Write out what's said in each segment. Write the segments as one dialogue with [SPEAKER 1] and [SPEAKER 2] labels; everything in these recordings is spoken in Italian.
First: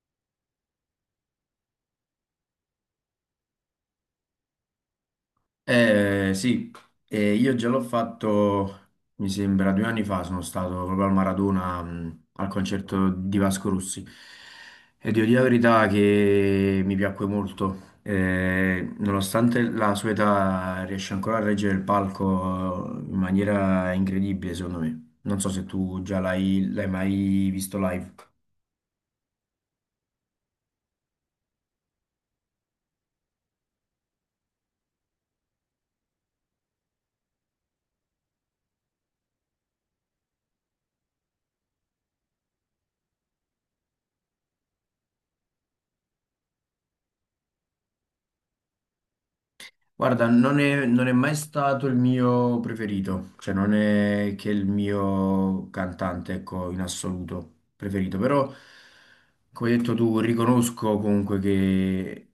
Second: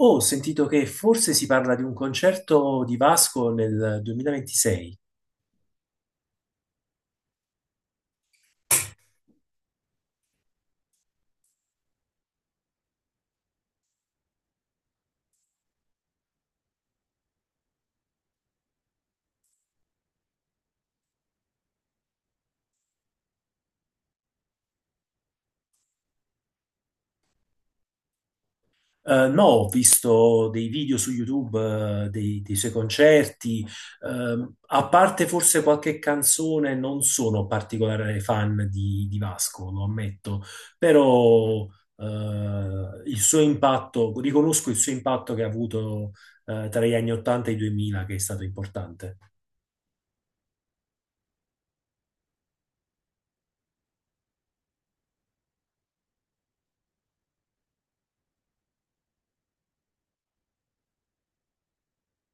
[SPEAKER 1] Oh, ho sentito che forse si parla di un concerto di Vasco nel 2026.
[SPEAKER 2] Eh, sì, io già l'ho fatto, mi sembra, due anni fa sono stato proprio al Maradona, al concerto di Vasco Rossi e devo dire la verità che mi piacque molto. Nonostante la sua età riesce ancora a reggere il palco in maniera incredibile, secondo me. Non so se tu già l'hai mai visto live.
[SPEAKER 1] No, ho visto dei video su YouTube, dei suoi concerti. A parte forse qualche canzone, non sono particolare fan di Vasco, lo ammetto, però eh, il suo impatto, riconosco il suo impatto che ha avuto tra gli anni 80 e i 2000, che è stato importante.
[SPEAKER 2] Guarda, non è mai stato il mio preferito, cioè non è che il mio cantante, ecco, in assoluto preferito, però come hai detto tu, riconosco comunque che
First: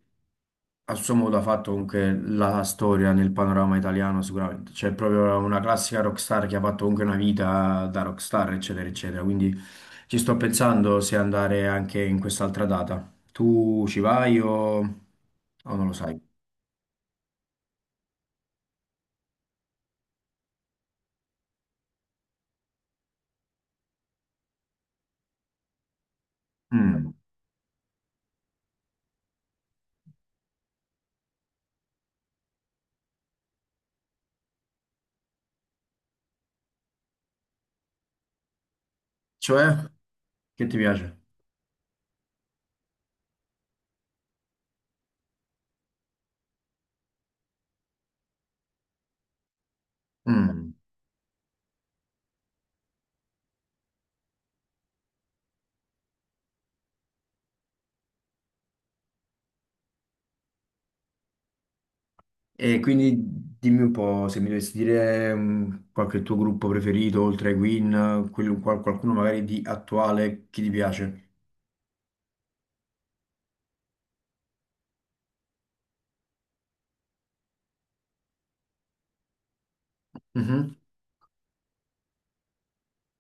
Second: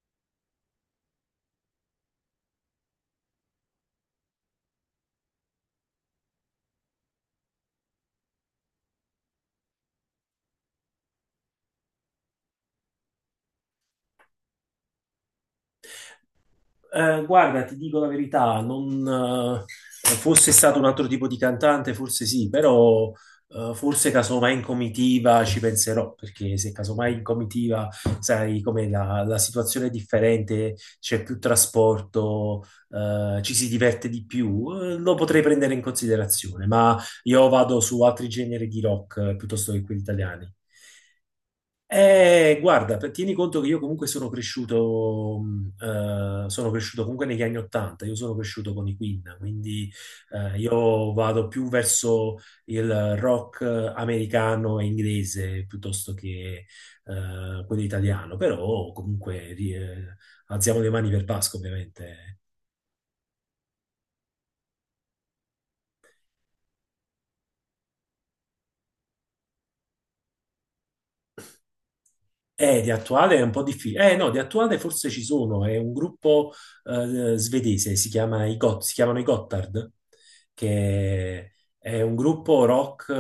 [SPEAKER 2] a suo modo ha fatto comunque la storia nel panorama italiano sicuramente, cioè è proprio una classica rockstar che ha fatto comunque una vita da rockstar, eccetera, eccetera, quindi ci sto pensando se andare anche in quest'altra data. Tu ci vai o non lo sai?
[SPEAKER 1] Guarda, ti dico la verità, non, fosse stato un altro tipo di cantante, forse sì, però forse casomai in comitiva ci penserò, perché se
[SPEAKER 2] Mm.
[SPEAKER 1] casomai in comitiva, sai com'è, la situazione è differente, c'è più trasporto, ci si diverte di più, lo potrei prendere in considerazione, ma io vado su altri generi di rock piuttosto che
[SPEAKER 2] Cioè?
[SPEAKER 1] quelli italiani.
[SPEAKER 2] Che ti piace?
[SPEAKER 1] Guarda, tieni conto che io comunque sono cresciuto comunque negli anni Ottanta, io sono cresciuto con i Queen, quindi
[SPEAKER 2] Mm.
[SPEAKER 1] io vado più verso il rock americano e inglese piuttosto che quello italiano, però comunque alziamo le mani per Pasqua, ovviamente.
[SPEAKER 2] E quindi dimmi un po' se mi dovessi dire qualche tuo gruppo preferito, oltre ai Queen, qualcuno magari di attuale che ti piace.
[SPEAKER 1] Di attuale è un po' difficile. No, di attuale forse ci sono. È un gruppo svedese, si chiamano i Gotthard,
[SPEAKER 2] Mhm.
[SPEAKER 1] che è un gruppo rock,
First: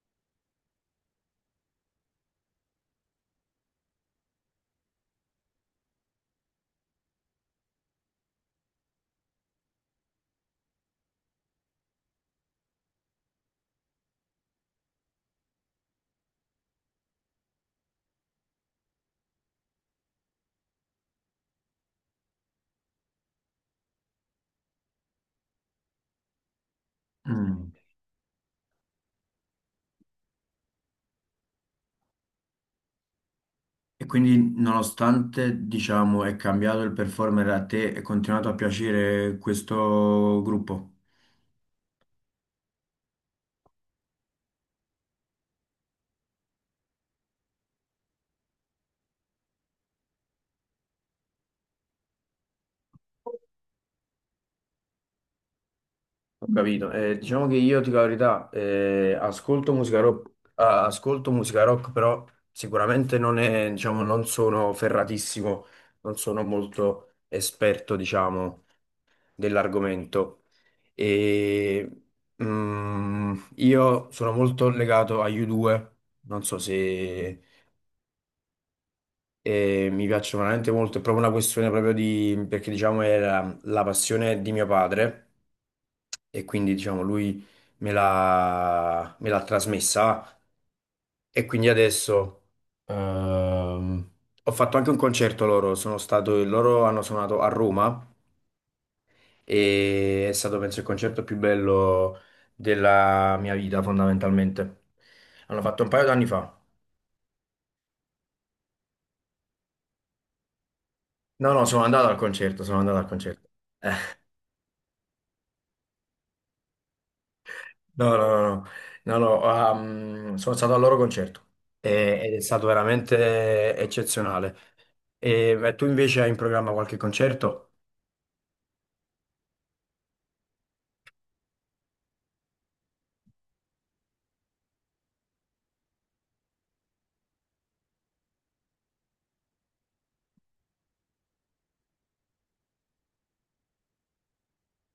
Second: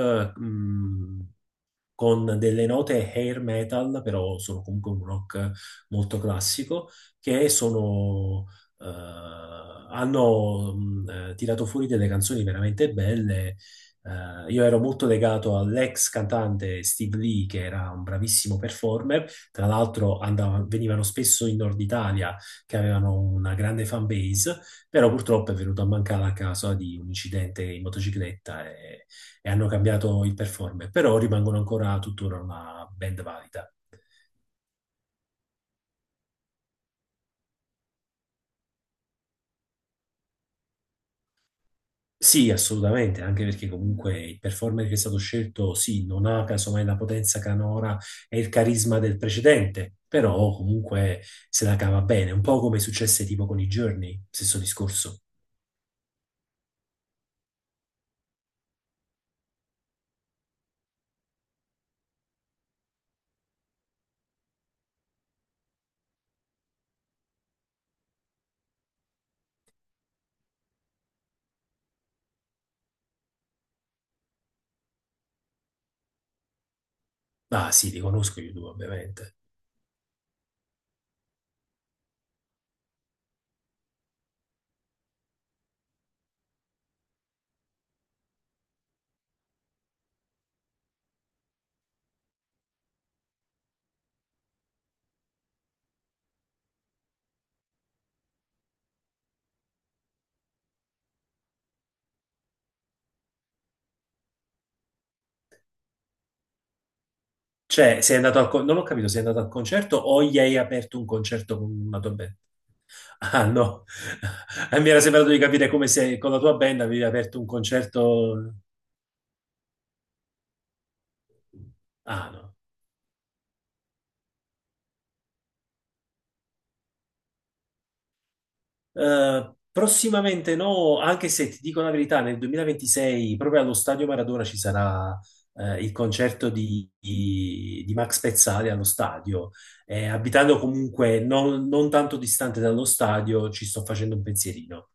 [SPEAKER 1] con delle note hair metal, però sono comunque un rock molto classico, che sono, hanno tirato fuori delle canzoni veramente belle. Io ero molto legato all'ex cantante Steve Lee, che era un bravissimo performer. Tra l'altro venivano spesso in Nord Italia, che avevano una grande fan base, però purtroppo è venuto a mancare a causa di un incidente
[SPEAKER 2] Mm.
[SPEAKER 1] in motocicletta e hanno cambiato il performer, però rimangono ancora tuttora una band valida.
[SPEAKER 2] E quindi, nonostante, diciamo, è cambiato il performer a te, è continuato a piacere questo gruppo?
[SPEAKER 1] Sì, assolutamente, anche perché comunque il performer che è stato scelto, sì, non ha casomai la potenza canora e il carisma del precedente, però comunque se la cava bene, un po' come successe tipo con i Journey, stesso discorso.
[SPEAKER 2] Ho capito. Diciamo che io, ti dico la verità, ascolto musica rock, ah, ascolto musica rock, però sicuramente non è, diciamo, non sono ferratissimo, non sono molto esperto, diciamo, dell'argomento. E, io sono molto legato agli U2, non so se
[SPEAKER 1] Ah sì, li conosco io due, ovviamente.
[SPEAKER 2] mi piacciono veramente molto, è proprio una questione proprio di, perché diciamo era la passione di mio padre e quindi diciamo lui me l'ha trasmessa e quindi adesso, ehm, ho fatto anche un concerto loro, sono stato, loro hanno suonato a Roma e è stato penso il concerto più bello della mia vita fondamentalmente. Hanno fatto un paio d'anni fa.
[SPEAKER 1] Cioè, sei andato non ho capito, sei andato al concerto o gli hai aperto un
[SPEAKER 2] No,
[SPEAKER 1] concerto
[SPEAKER 2] no,
[SPEAKER 1] con
[SPEAKER 2] sono
[SPEAKER 1] una
[SPEAKER 2] andato
[SPEAKER 1] tua
[SPEAKER 2] al
[SPEAKER 1] band?
[SPEAKER 2] concerto, sono andato al
[SPEAKER 1] Ah,
[SPEAKER 2] concerto.
[SPEAKER 1] no. Mi era sembrato di capire come se con la tua band avevi aperto un
[SPEAKER 2] No, no, no,
[SPEAKER 1] concerto.
[SPEAKER 2] no, no, no, sono stato al loro concerto
[SPEAKER 1] Ah,
[SPEAKER 2] ed è
[SPEAKER 1] no.
[SPEAKER 2] stato veramente eccezionale. E tu invece hai in programma qualche concerto?
[SPEAKER 1] Prossimamente no, anche se ti dico la verità, nel 2026 proprio allo Stadio Maradona ci sarà il concerto di Max Pezzali allo stadio. Abitando comunque non tanto distante dallo stadio, ci sto facendo un pensierino.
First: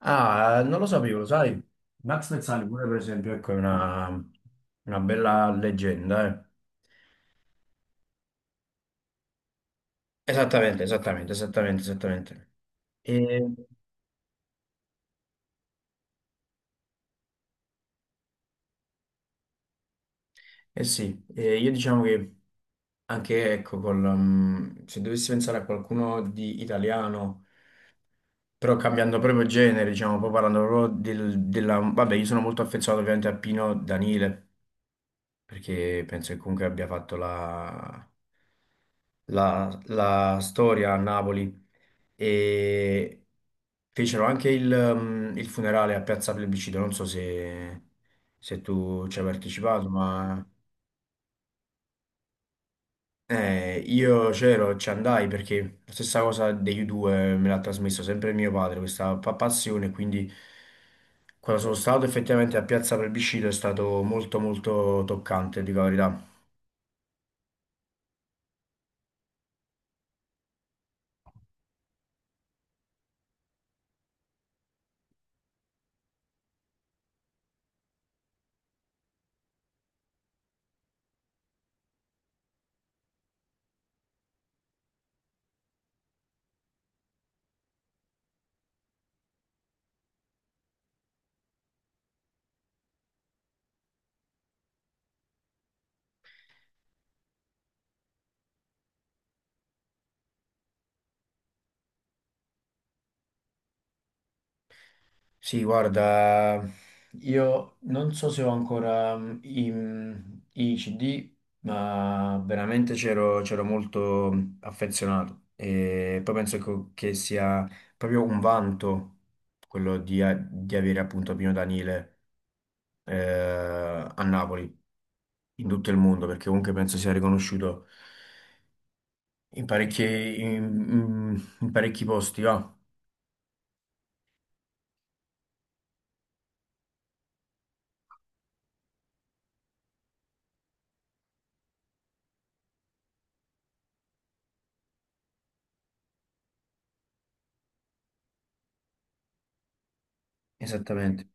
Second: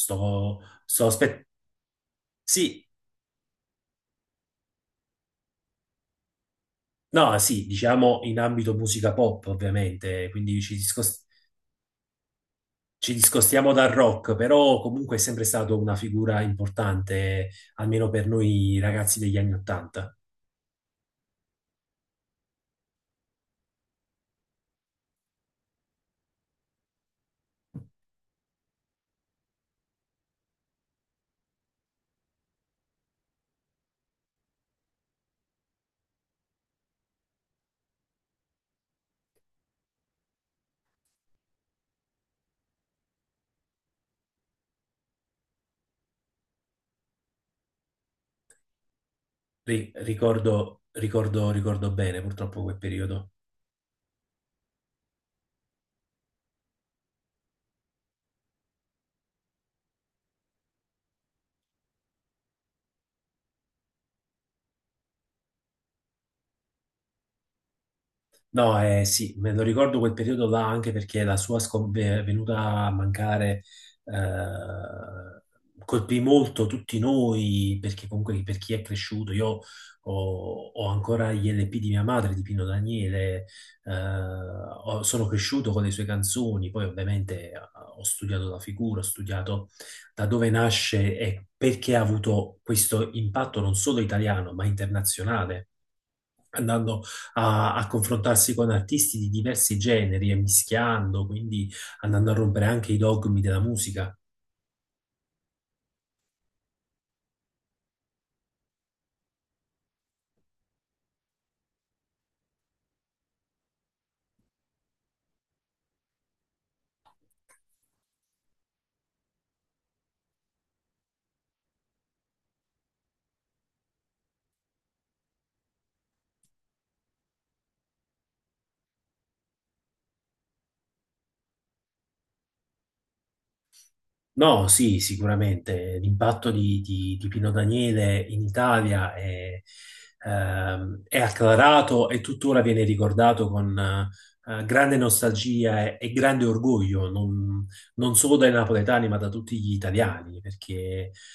[SPEAKER 2] Ah, non lo
[SPEAKER 1] sto
[SPEAKER 2] sapevo, lo
[SPEAKER 1] aspettando.
[SPEAKER 2] sai? Max Pezzali
[SPEAKER 1] Sì,
[SPEAKER 2] pure, per esempio, ecco, una bella leggenda, eh.
[SPEAKER 1] no, sì, diciamo in ambito musica pop, ovviamente, quindi ci
[SPEAKER 2] Esattamente,
[SPEAKER 1] discostiamo
[SPEAKER 2] esattamente, esattamente, esattamente.
[SPEAKER 1] ci
[SPEAKER 2] E,
[SPEAKER 1] discostiamo dal rock, però comunque è sempre stato una figura importante, almeno per noi ragazzi degli anni Ottanta.
[SPEAKER 2] eh sì, io diciamo che anche, ecco, se dovessi pensare a qualcuno di italiano... Però cambiando proprio genere, diciamo, poi parlando proprio della... Vabbè, io sono molto affezionato ovviamente a Pino Danile, perché penso che comunque abbia fatto la storia a Napoli. E fecero anche il, il funerale a Piazza Plebiscito, non so se, se tu ci hai partecipato,
[SPEAKER 1] Ri-
[SPEAKER 2] ma...
[SPEAKER 1] ricordo, ricordo, ricordo bene purtroppo quel periodo.
[SPEAKER 2] Io c'ero, ci andai perché la stessa cosa degli U2 me l'ha trasmesso sempre mio padre, questa passione, quindi quando sono stato effettivamente a Piazza Plebiscito è stato molto molto toccante, dico la verità.
[SPEAKER 1] No, sì, me lo ricordo quel periodo là anche perché la sua venuta a mancare eh, colpì molto tutti noi, perché comunque per chi è cresciuto, io ho ancora gli LP di mia madre, di Pino Daniele, sono cresciuto con le sue canzoni, poi ovviamente ho studiato la figura, ho studiato da dove nasce e perché ha avuto questo impatto non solo italiano, ma internazionale andando a confrontarsi con artisti di diversi generi e mischiando, quindi andando a rompere anche i dogmi della musica.
[SPEAKER 2] Sì, guarda, io non so se ho ancora mm, i CD, ma veramente c'ero molto affezionato e poi penso che sia proprio un vanto quello di, di avere appunto Pino Daniele a Napoli, in tutto il mondo, perché comunque penso sia riconosciuto in parecchi, in parecchi posti, va?
[SPEAKER 1] No, sì, sicuramente l'impatto di Pino Daniele in Italia è acclarato e tuttora viene ricordato con grande nostalgia e grande orgoglio, non solo dai napoletani, ma da tutti gli italiani, perché
[SPEAKER 2] Esattamente,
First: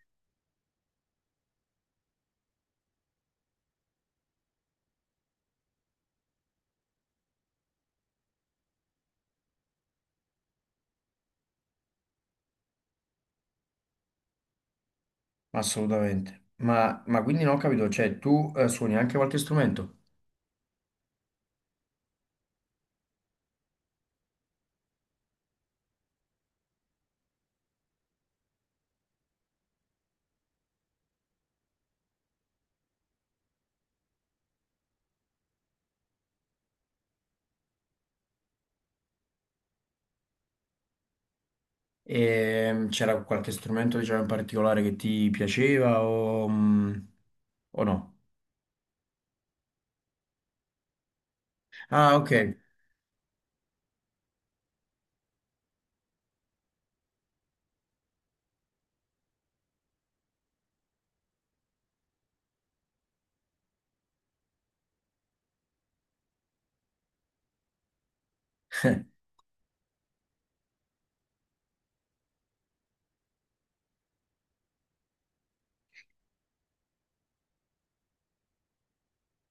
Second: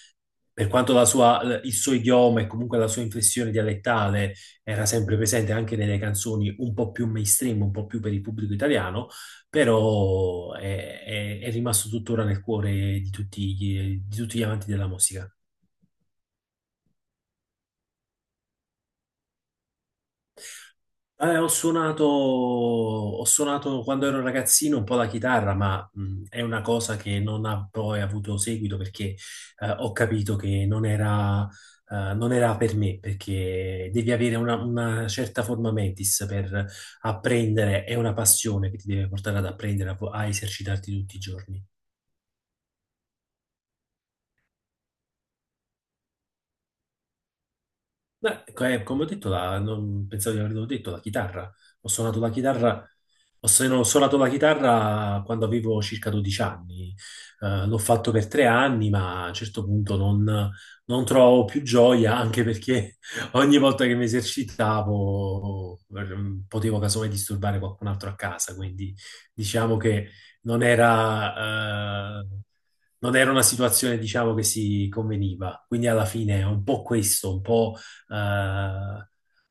[SPEAKER 1] per quanto il suo idioma e comunque la sua inflessione dialettale era sempre presente anche nelle canzoni un po' più mainstream, un po' più per il pubblico italiano, però è rimasto tuttora nel cuore di tutti gli amanti della musica.
[SPEAKER 2] assolutamente. Ma quindi non ho capito, cioè tu suoni anche qualche strumento?
[SPEAKER 1] Ho suonato quando ero ragazzino un po' la chitarra, ma è una cosa che non ha poi avuto seguito perché ho capito che non era per me, perché devi avere una certa forma mentis per apprendere, è una passione che ti deve portare ad apprendere, a esercitarti tutti i giorni.
[SPEAKER 2] E c'era qualche strumento, diciamo, in particolare che ti piaceva o no?
[SPEAKER 1] Beh, ecco, come ho detto, non pensavo di averlo detto, la chitarra. Ho
[SPEAKER 2] Ah,
[SPEAKER 1] suonato la
[SPEAKER 2] ok.
[SPEAKER 1] chitarra. Ho, se- no, Ho suonato la chitarra quando avevo circa 12 anni. L'ho fatto per tre anni, ma a un certo punto non trovavo più gioia, anche perché ogni volta che mi esercitavo potevo casomai disturbare qualcun altro a casa, quindi diciamo che non era... eh, non era una situazione, diciamo, che si conveniva. Quindi alla fine è un po' questo, eh,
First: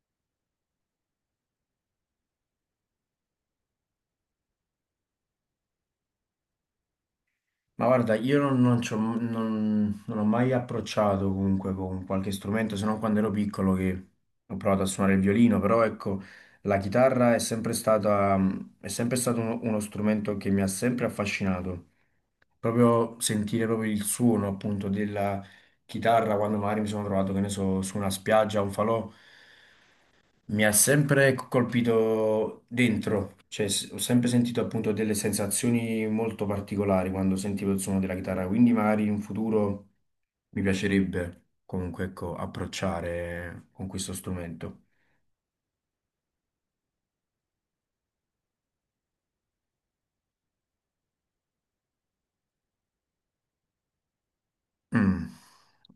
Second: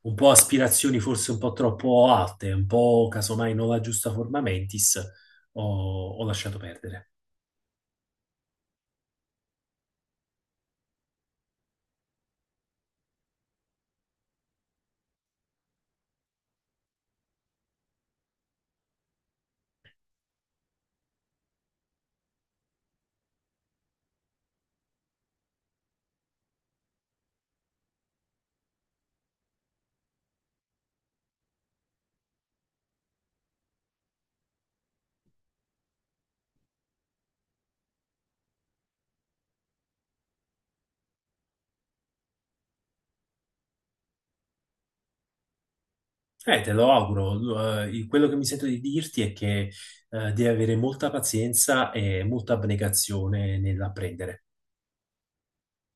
[SPEAKER 1] un po' aspirazioni forse un po' troppo alte, un po' casomai non la giusta forma mentis, ho, ho lasciato perdere.
[SPEAKER 2] Ma guarda, io non, non non ho mai approcciato comunque con qualche strumento, se non quando ero piccolo che ho provato a suonare il violino, però ecco, la chitarra è sempre stata, è sempre stato uno strumento che mi ha sempre affascinato. Proprio sentire proprio il suono appunto della chitarra quando magari mi sono trovato, che ne so, su una spiaggia, un falò. Mi ha sempre colpito dentro, cioè ho sempre sentito appunto delle sensazioni molto particolari quando sentivo il suono della chitarra, quindi magari in futuro mi piacerebbe comunque ecco, approcciare con questo strumento.
[SPEAKER 1] Te lo auguro. Quello che mi sento di dirti è che devi avere molta pazienza e molta abnegazione nell'apprendere.
[SPEAKER 2] Mm.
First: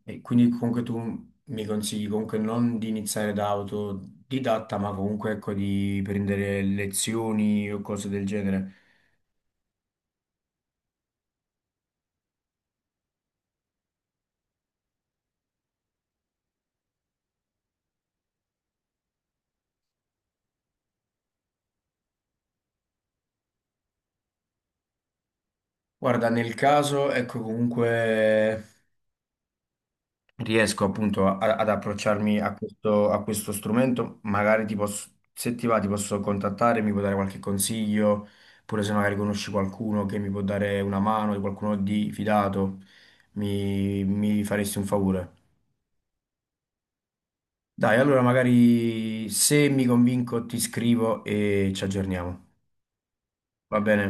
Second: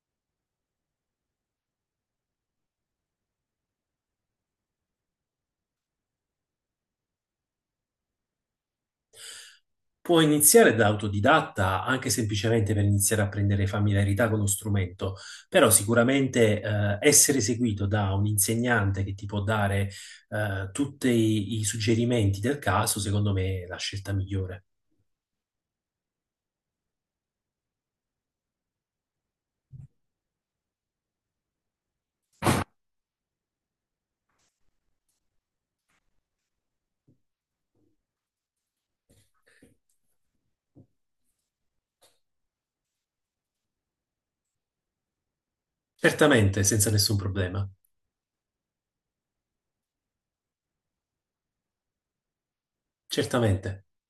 [SPEAKER 2] E quindi comunque tu mi consigli comunque non di iniziare da autodidatta, ma comunque ecco di prendere lezioni o cose del genere.
[SPEAKER 1] Puoi iniziare da autodidatta, anche semplicemente per iniziare a prendere familiarità con lo strumento, però sicuramente essere seguito da un insegnante che ti può dare tutti i suggerimenti del caso, secondo me è la scelta migliore.
[SPEAKER 2] Guarda, nel caso, ecco comunque riesco appunto ad approcciarmi a questo strumento, magari ti posso, se ti va, ti posso contattare, mi puoi dare qualche consiglio, pure se magari conosci qualcuno che mi può dare una mano, di qualcuno di fidato, mi faresti un favore.
[SPEAKER 1] Certamente, senza nessun problema.
[SPEAKER 2] Dai, allora magari se mi convinco ti scrivo e ci aggiorniamo.
[SPEAKER 1] Certamente.
[SPEAKER 2] Va bene?